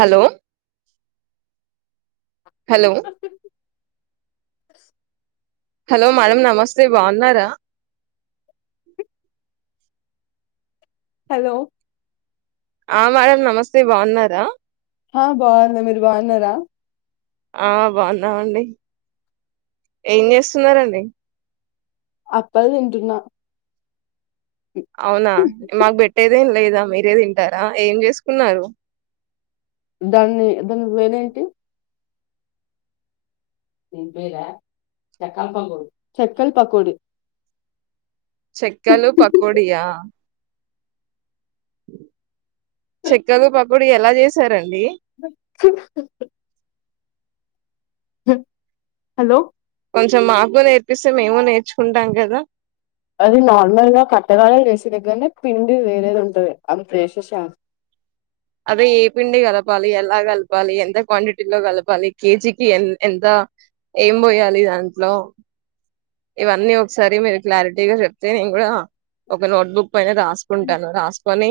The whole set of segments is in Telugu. హలో హలో అ హలో మేడం నమస్తే బాగున్నారా హలో ఆ మేడం నమస్తే బాగున్నారా? హా బాగున్నారు మీరు బాగున్నారా? ఆ బాగున్నావండి ఏం చేస్తున్నరండి. అప్పల తింటన్నా అవునా మగ్ బెట్టదేం లేదా మీరే తింటారా ఏం చేసుకున్నారు? దాన్ని దాని పేర ఎంటి దిన్ పేరా చక్కల్ పకోడి చక్కల్ పకోడి చెక్కలు పకోడియా ఉ చెక్కలు పకోడి ఎలా చేసి సరే అండి హు హు హు హు హలో కొంచెం మాకు నేర్పిస్తే మేమో నేర్చుకుంటాం కదా అది నోర్మల్గా కట్టగాల చెస్దేధాగర్రా నే పిండి వేరేదిండ అ ప్రేషించా అదే ఏ పిండి కలపాలి ఎలా కలపాలి ఎంత క్వాంటిటీ లో కలపాలి కేజీకి ఎ ఎంత ఏం పోయాలి దాంట్లో ఇవన్నీ ఒకసారి మీరు క్లారిటీగా చెప్తే నేను కూడా ఒక నోట్బుక్ ప రాసుకుంటాను రాసు పని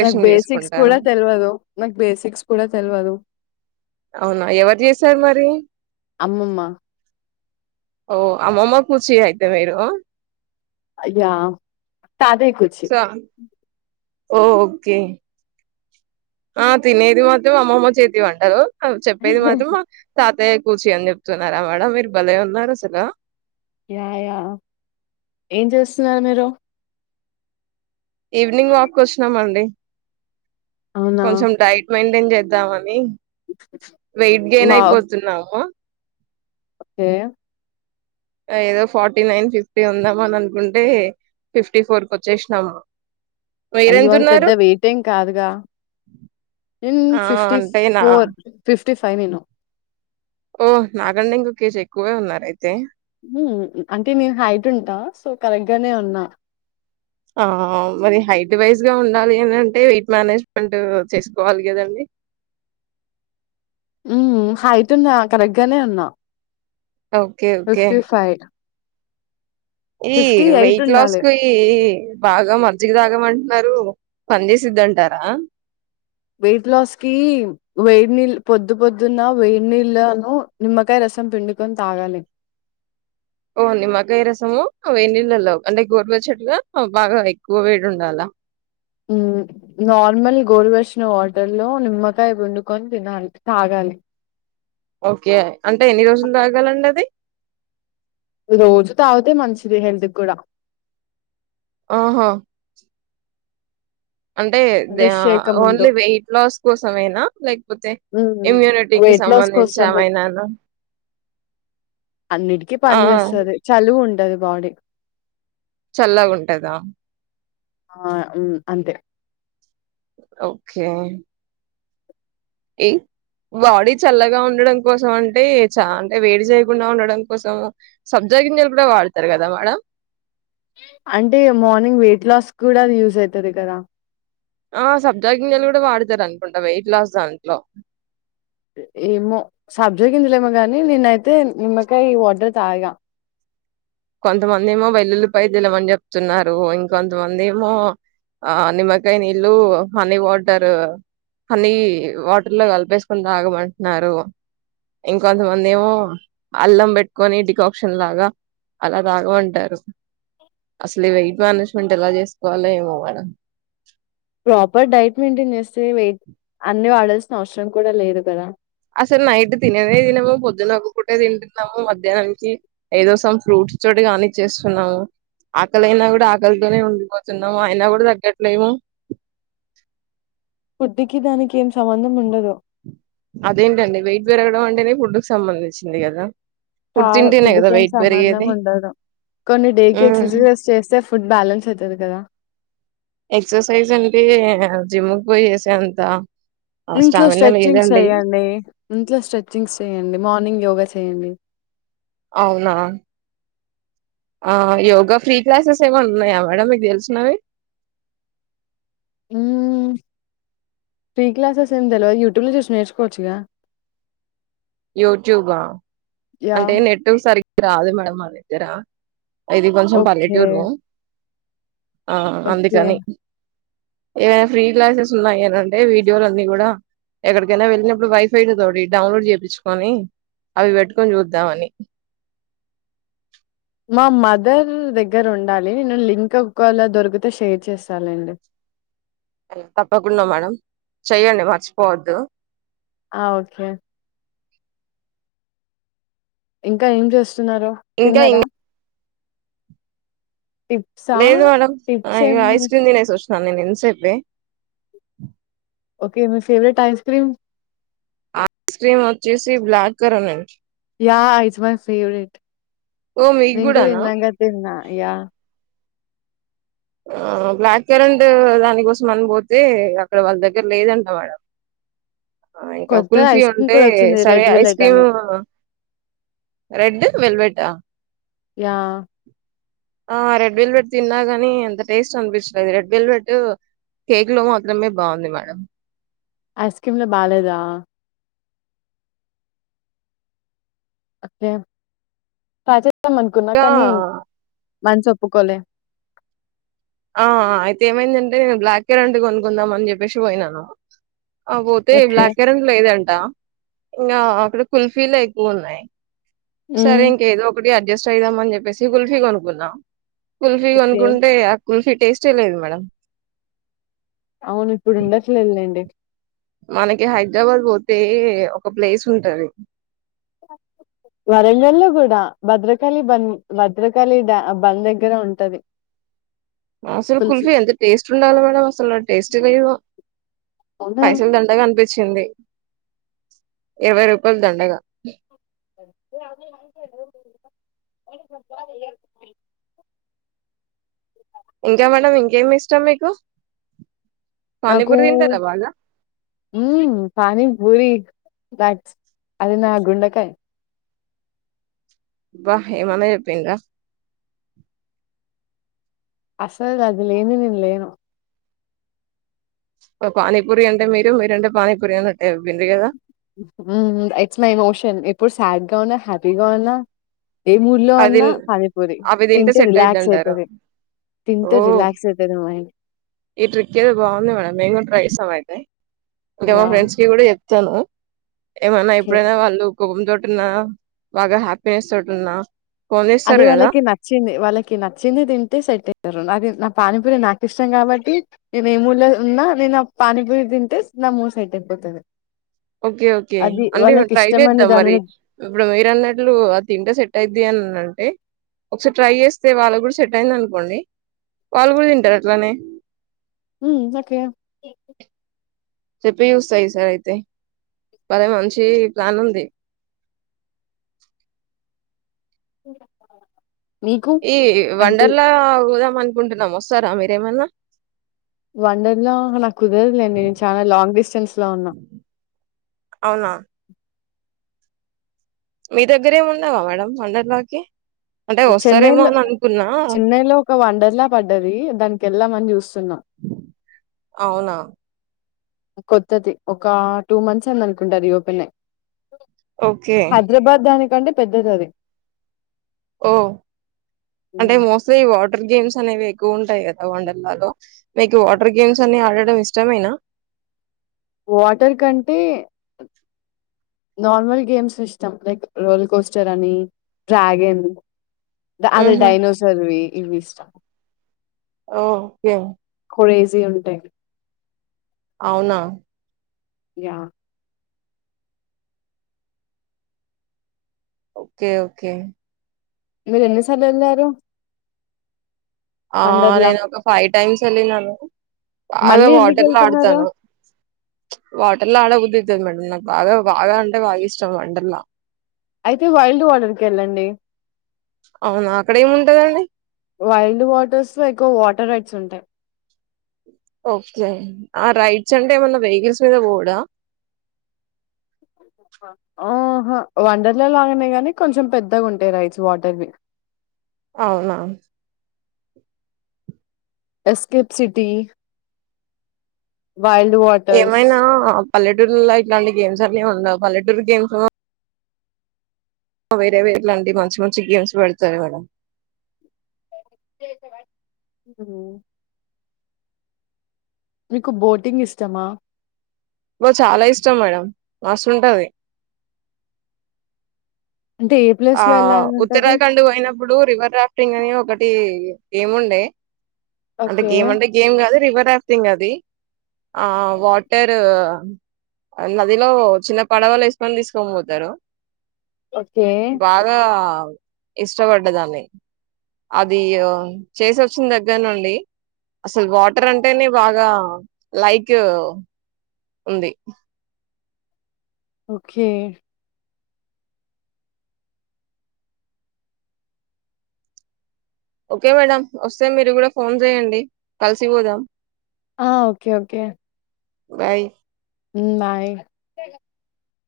నాకు బేసిక్స్ కూడా తెలియదు నాకు బేసిక్స్ కూడా తెలియదు అవునా ఎవరు చేశారు మరి అమ్మమ్మ ఓ ఆమ మా ఖుషి అయితే మీరు అయ్యా తాదకుచి సో ఓ ఓకే ఆ తినేది మాత్రం అమ్మమ్మ చేతివి అంటారు అ చెప్పేది మాత్రమా తాతయ్య కూర్చి అని చెప్తున్నారా మేడ మీరు భలే ఉన్నారు అసలు యాయా ఏం చేస్తున్నారు మీరు ఈవినింగ్ వాక్ వచ్చినామండి అవునా కొన్సెం డైట్మెట్ ేం చేద్దామని వెయిట్ గెయిన్ వావ్ అయిపోతున్నావు ఓకే ఏదో ఫార్టీ నైన్ ఫిఫ్టీ ఉందామ అని అనుకుంటే ఫిఫ్టీ ఫోర్ క వచ్చేసినాము అయ్యోళ పెద్ద మీరెంతున్నారు వెయిట్ ఏం కాదుగా ఇన్ ఆ ఫిఫ్టీ అంటేనా ఫోర్ ఫిఫ్ ఫైవన్ను ఓ నాగండ ఇంకకేష్ ఎక్కువే ఉన్నారు అయితే అంటే నేను హైట్ ఉంటా సో కరెక్ట్ గానే ఉన్నా ఆ మరి హైట్ వైజ్గా ఉండాలి అనింటే వెయిట్ మేనేజ్మెంట్ చేసుకోవాలి కదండి ఉ హైట్ ఉన్నా కరెక్ట్ గానే ఉన్నా ఓకే ఓకే ఈ వెయిట్ లాస్ ఉండాలి. కు ఈ బాగా మజ్జిగ తాగమంటున్నారు పని చేసిద్దంటారా వెయిట్ లాస్ కి వెయిడి నీళ్ళ పొద్దు పొద్దున్న వేడి నీళ్ళలను నిమ్మకాయ రసం పిండుకొని తాగాలి ఓ నిమ్మకాయ రసము వ నళ్ళలో అంటే గోరవ చెట్గా బాగా ఎక్కువ వేడి ఉండాల నార్మల్ గోరువషిన వాటర్ లో నిమ్మకాయ వుండుకొని తినాలి తాగాలి ఓకే అంటే ఎన్ని రోజులు తాగాలండి అది రోజు తావాతే మంచిది హెల్త్ కూడా ఆహా అంటే బ్రష్ చేయకముందు. ఓన్లీ వెయిట్ లాస్ కోసమైనా లైక్ వెయిట్ లాస్ కు వస్తుంది ఏమైనానా? అన్నిటికీ ఆ! పని ఆ! చేేస్తుంది చలువు ఉంటంది ది బాడీ చల్లగుంటాదా ఆ హు అంతే ఓకే ఈ బాడీ చల్లగా ఉండడం కోసం అంటే చ అంటే వేడి చేయకుండా ఉండడం కోసం సబ్జా గింజలు కూడా వాడతారు కదా మేడమ్ అంటే మార్నింగ్ వెయిట్ లాస్ కూడా అది యూజ్ అయితది కదా ఆ సబ్జా గింజలు కూడా వాడతారు అనుకుంటా వెయిట్ లాస్ దాంట్లో ఏమో సబ్జా గింజలు ఏమోగానీ నేనైతే నిమ్మకాయ్ వాటర్ తాగా కొంతమంది ఏమో వెల్లులిపాయ్ తినమని చెప్తున్నారు ఇంకొంతమంది ఏమో ఆ నిమ్మకాయ నీళ్ళు హనీ వాటర్ హనీ వాటర్ లో కలిపేసుకొని తాగమంటున్నారు ఇంకొంతమంది ఏమో అల్లం పెట్టుకొని డికాక్షన్ లాగా అలా తాగమంటారు అసలు ఈ వెయిట్ మేనేజ్మెంట్ ఎలా చేసుకోవాలో ఏమో ఆడా ప్రాపర్ డైట్ మెయింటైన్ చేస్త్ మే అన్ని వాడాల్సిన అవసరం కూడా లేదు కదా అసలు నైట్ తినేనే తినవు పొద్దున ఒక పూట తింటున్నావు మధ్యానుంచి ఏదో సం ఫ్రూట్స్ చోటి కానిచ్చేస్తున్నాము ఆకలియినా కూడా ఆకలితోనే ఉండిపోతున్నావు అయినా కూడా తంగట్లేవు ఫుడికి దానికి ఏం సంబంధం ఉండదు అదేంటండి వెయిట్ పెరగడం అంటేనే ఫుడుకి సంబంధించింది కదా ఫుడ్ కాదు తింటేనే కదా ఫుడక్ ఏం వెయిట్ సంబంధం పెరిగేది ఉండదు కొన్ని డేకి ఉమ్ ఎక్ససిజస్ చేస్తే ఫుడ్ బ్యాలెన్స్ అయితాది కదా ఎక్ససైజ్ అంటే జిముకి పోయి చేసే అంత ఇంట్లో స్టామినా స్ట్రెచింగ్స్ లేదండి చేయండి ఇంట్లో స్ట్రెచింగ్స్ చేయండి మార్నింగ్ యోగా చే యండి అవునా ఆ యోగా ఫ్రీ క్లాసెస్ ఏమైనా ఉన్నాయా మేడం మీకు తెలిసినవి హు ఫ్రీ క్లాసెస్ ఏం తెల్వయ్ యూట్యూబ్ లో చూసి నేర్చుకోవచ్చుగా యూట్యూబా అంటే యాహ్! నెట్ సరిగ్ రాదు మేడం అది జెరా ఇది కొంచం ఓకే. పల్లెటూరు ఆ ఓకే. అందుకని ఏవైనా ఫ్రీ క్లాసెస్ ఉన్నాయని అంటే వీడియోలు అన్ని కూడా ఎక్కడికైనా వెళ్ళినప్పుడు వైఫైడ్ తోటి డౌన్లోడ్ చేపించుకొని అవి పెట్టు కొని చూద్దామని మా మదర్ దగ్గర ఉండాలి నేను లింకప్ కాల్ లో దొరికితే షేర్ చేస్తాలెండి తప్పకుండా మేడం చేయండి మర్చిపోవద్దు ఆ ఒకే అండి ఇంకా ఏం చేస్త్ స్తున్నారు ఇంకా ఇం తిన్నారా టిప్సా? లేదు మేడంమ్ టిప్స్ అయో ఏం ఐస్ క్రీమ్ తినేసి వస్తు న్నీ నేను ఇన్ సేపే ఒకే మీ favourite ice cream ice cream వచ్చేసి black currant yeah is my favourite ఓ మీకు నేను కూడా కూడానా ఇందాక తిన్న యా ఆ బ్లాక్ కరెంట్ దానికోసం అన్ని పోతే అక్కడ వాళ్ళ దగ్గర లేదంట మేడం ఆ ఇంకా కొత్త కుల్ఫీ ఐస్ క్రీమ్ ఉంటే కూడా వచ్చింది. సరే రెడ్ ఐస్ వెల్వెట్ అని. క్రీము రెడ్ వెల్వెట్ ఆ యా ఆ రెడ్ విల్వేట్ తిన్నగనీ టేస్ట్ అనిపించలేది రెడ్ వెలవేట్టు కేక్ లో మాత్రమే బాగుంది మేడం ఐస్ క్రీమ్ లో బాలేదా ఓకే పచే ఇద్దాం అనుకున్నా ఇంకా కానీ మంచి ఓప్పుకోలే ఆ అయితే ఏమైందంటే నేను బ్లాక్ కేర్ అంటివి కొనుకుందాం అని జెప్పేసి పోయినను ఆ పోతే ఓకే. బ్లాక్ కరెంట్ లేదంటా ఇంగా అక్కడ కుల్ఫీ లే ఎక్కువున్నాయి సరే హ్మ్. ఇంక ఏదో ఒకటి అడ్ అడ్జస్ట్ అయిదామని చెప్పేసి కుల్ఫీ కొనుకున్నా కుల్ఫి ఓకే. కొనుకుంటె ఆ కుల్ఫీ టేస్ట్ ఏ లేదు మేడం అవును ఇప్పుడు ఉండట్లేదు లేండి మనకి హైదరాబాద్ పోతే ఒక ప్లేస్ ఉంటది వరంగల్ లో కూడా భద్రకాళీ బండ్ భద్రకాళి డా బండ్ దగ్గర ఉంటది అసలు తులసి కుల్ఫీ ఎంత టేస్ట్ ఉండాలి మేడం అసలు టేస్ట్ గొ ఇవా అవునా పైసల్ దండగా అనిపించింది ఇరవై రూపాయలు దండగా [unintelligible] ఇంకా మేడం, ఇంకేమి ఇష్టం మీకు నాకు, పానీపూరి తింటారా బాగా మ్మ్ పానీ పూరి దట్స్, అది నా గుండెకాయ్ వాహ్ ఏమన్న చెప్పిండ్రా అసలు అది లేంది నేను లేను బ్బా పానీపూరి అంటే మీరు మీరంటే పానీపూరి అనిట్టే చెప్పిర్రు కదా మ్మ్ మ్మ్ ఇట్స్ మై ఇమోషన్ ఎప్పుడు సాడ్గా ఉన్నా హ్యాపీగా ఉన్నా ఏ మూడ్ లో ఉన్నా అదిన్ పానీపూరి అవి తింటే సెట్ రిలాక్స్ అయిదంటారు, అయితది తింటే ఓ రిలాక్స్ అయితది మైండ్ ఈ ట్రిక్ ఏదో బాగుంది మేడం మేము కూడా ట్రై చేస్తాం అయితే ఇంక మా ఫ్రెండ్స్ యా కి కూడా చెప్ తనా ఏమన్నా ఎప్పుడైనా వాళ్ళు కోపం తోటి ఉన్నా బాగా హ్యాపీనెస్ తోటి ఉన్నా అదే వాళ్ళకి నచ్చింది వాళ్ళకి నచ్చింది తింటే సెట్ అయితరు అది నకి నా పానీపూరి నాకు ఇష్టం కాబట్టి నేను ఏ మూడ్లో ఉన్నా నేను పానీపూరి తింటే నా మూడ్ సెట్ అయిపోతుంది ఓకే ఓకే అంటే ట్రై ఇష్టమైన చేద్దాం మరి దానిని ఇప్పుడు వ [unintelligible] ఆ తింటే సెట్ అయ్యిది అని అంటే ఒకసారి ట్రై చేస్తే వాళ్ళు కూడా సెట్ అయ్యింది అనుకోండి వాళ్ళు కూడా తింటారు అట్లానే ఉ ఒకే చెప్పి చూస్తా ఈసారి అయితే మరి మంచి ప్లాన్ ఉంది మీకు ఈ అంటే వండర్లా పోదాం అనుకుంటున్నాం వస్తారా మీరేమన్నా? వండర్లా నాకు కుదరదండి నేను చాలా లాంగ్ డిస్టెన్స్ లో ఉన్నా అవునా? మీ దగ్గరా ఏమి ఉండవా మేడమ్ వండర్లాకి చెన్నైలో చెన్నైలో ఒక వండర్లా పడ్డది దానికి వెళ్ళామని చూస్తున్నాం అవునా? కొత్తది ఒక టూ మంత్స్ అయింది అనుకుంటా రీ ఓపెన్ అయ్ ఓకే. హైదరాబాద్ దానికి కంటే పెద్దది అది ఓ అంటే మోస్ట్లీ వాటర్ గేమ్స్ అనేవి ఎక్కువ ఉంటాయి కదా వండర్లాలో మీకు వాటర్ గేమ్స్ అన్ని ఆడడం ఇష్టమేనా వాటర్ కంటే నార్మల్ గేమ్స్ ఇష్టం లైక్ రోల్ కోస్టర్ అని డ్రాగన్ అదే హుహు. డైనోసర్వివి ఇవి ఇష్టం ఓ ఓకే క్రేజీ ఉంటాయి అవునా య ఓకే ఓకే మీరు ఎన్నిసార్లు వెళ్ళారు ఆ నేను ఒక ఫైట్ టైమ్స్ అన్ని నాకు బాగా మళ్ళీ వాటర్లా ఎందుకెళ్తున్నారు? ఆడుతాను వాటర్లా ఆడ బుద్ధి ఆంటే మేడం నాకు బాగా బాగా అంటే బాగా ఇష్టం వంటర్లా అయితే వైల్డ్ వాటర్కి వెళ్ళండి అవునా అక్కడ ఏమింటదండి వైల్డ్ వాటర్స్ లో ఎక్కువ వాటర్ రైట్స్ ఉంటాయి ఓకే ఆ రైడ్స్ అంటే ఏమన్నా వెహికల్స్ మీద పోవుడ ఆహా వండర్ల లాగానే గానీ కొంచెం పెద్దగా ఉంటాయి రేడ్స్ వాటర్వి అవునా ఎస్స్కెప్ సిటీ వైల్డ్ వాటర్స్. ఏమైనా పల్లెటూరులో ఇట్లాంటి గేమ్స్ అనేవి ఉండవు పల్లెటూరు గేమ్స్ వేరే వేరేలాంటి మంచి మంచి గేమ్స్ పెడతారు మేడం హ్మ్మ్ మీకు బోటింగ్ ఇష్టమా బో చాలా ఇష్టం మేడం మస్తుంటది అంటే ఏ ఆ ప్లేస్‌లో ఎళ్ళాలని ఉంటది? ఉత్తరాఖండ్ పోయినప్పుడు రివర్ రాఫ్టింగ్ అని ఒకటి ఏముండే అంటే ఓకే. గేమ్ అంటే గేమ్ కాదు రివర్ రాఫ్టింగ్ అది ఆ వాటర్ నదిలో చిన్న పడవలు వేసుకని తీసుకని పోతారు. ఒ బాగా ఇష్టపడ్డదాన్ని అది చేసొచ్చిన దగ్గర నుండి అసలు వాటర్ అంటేనే బాగా లైక్ ఉంది ఓకే ఓకే మేడం వస్తే మీరు కూడా ఫోన్ చేయండి కలిసి పోదాం ఆ okay okay bye hmm bye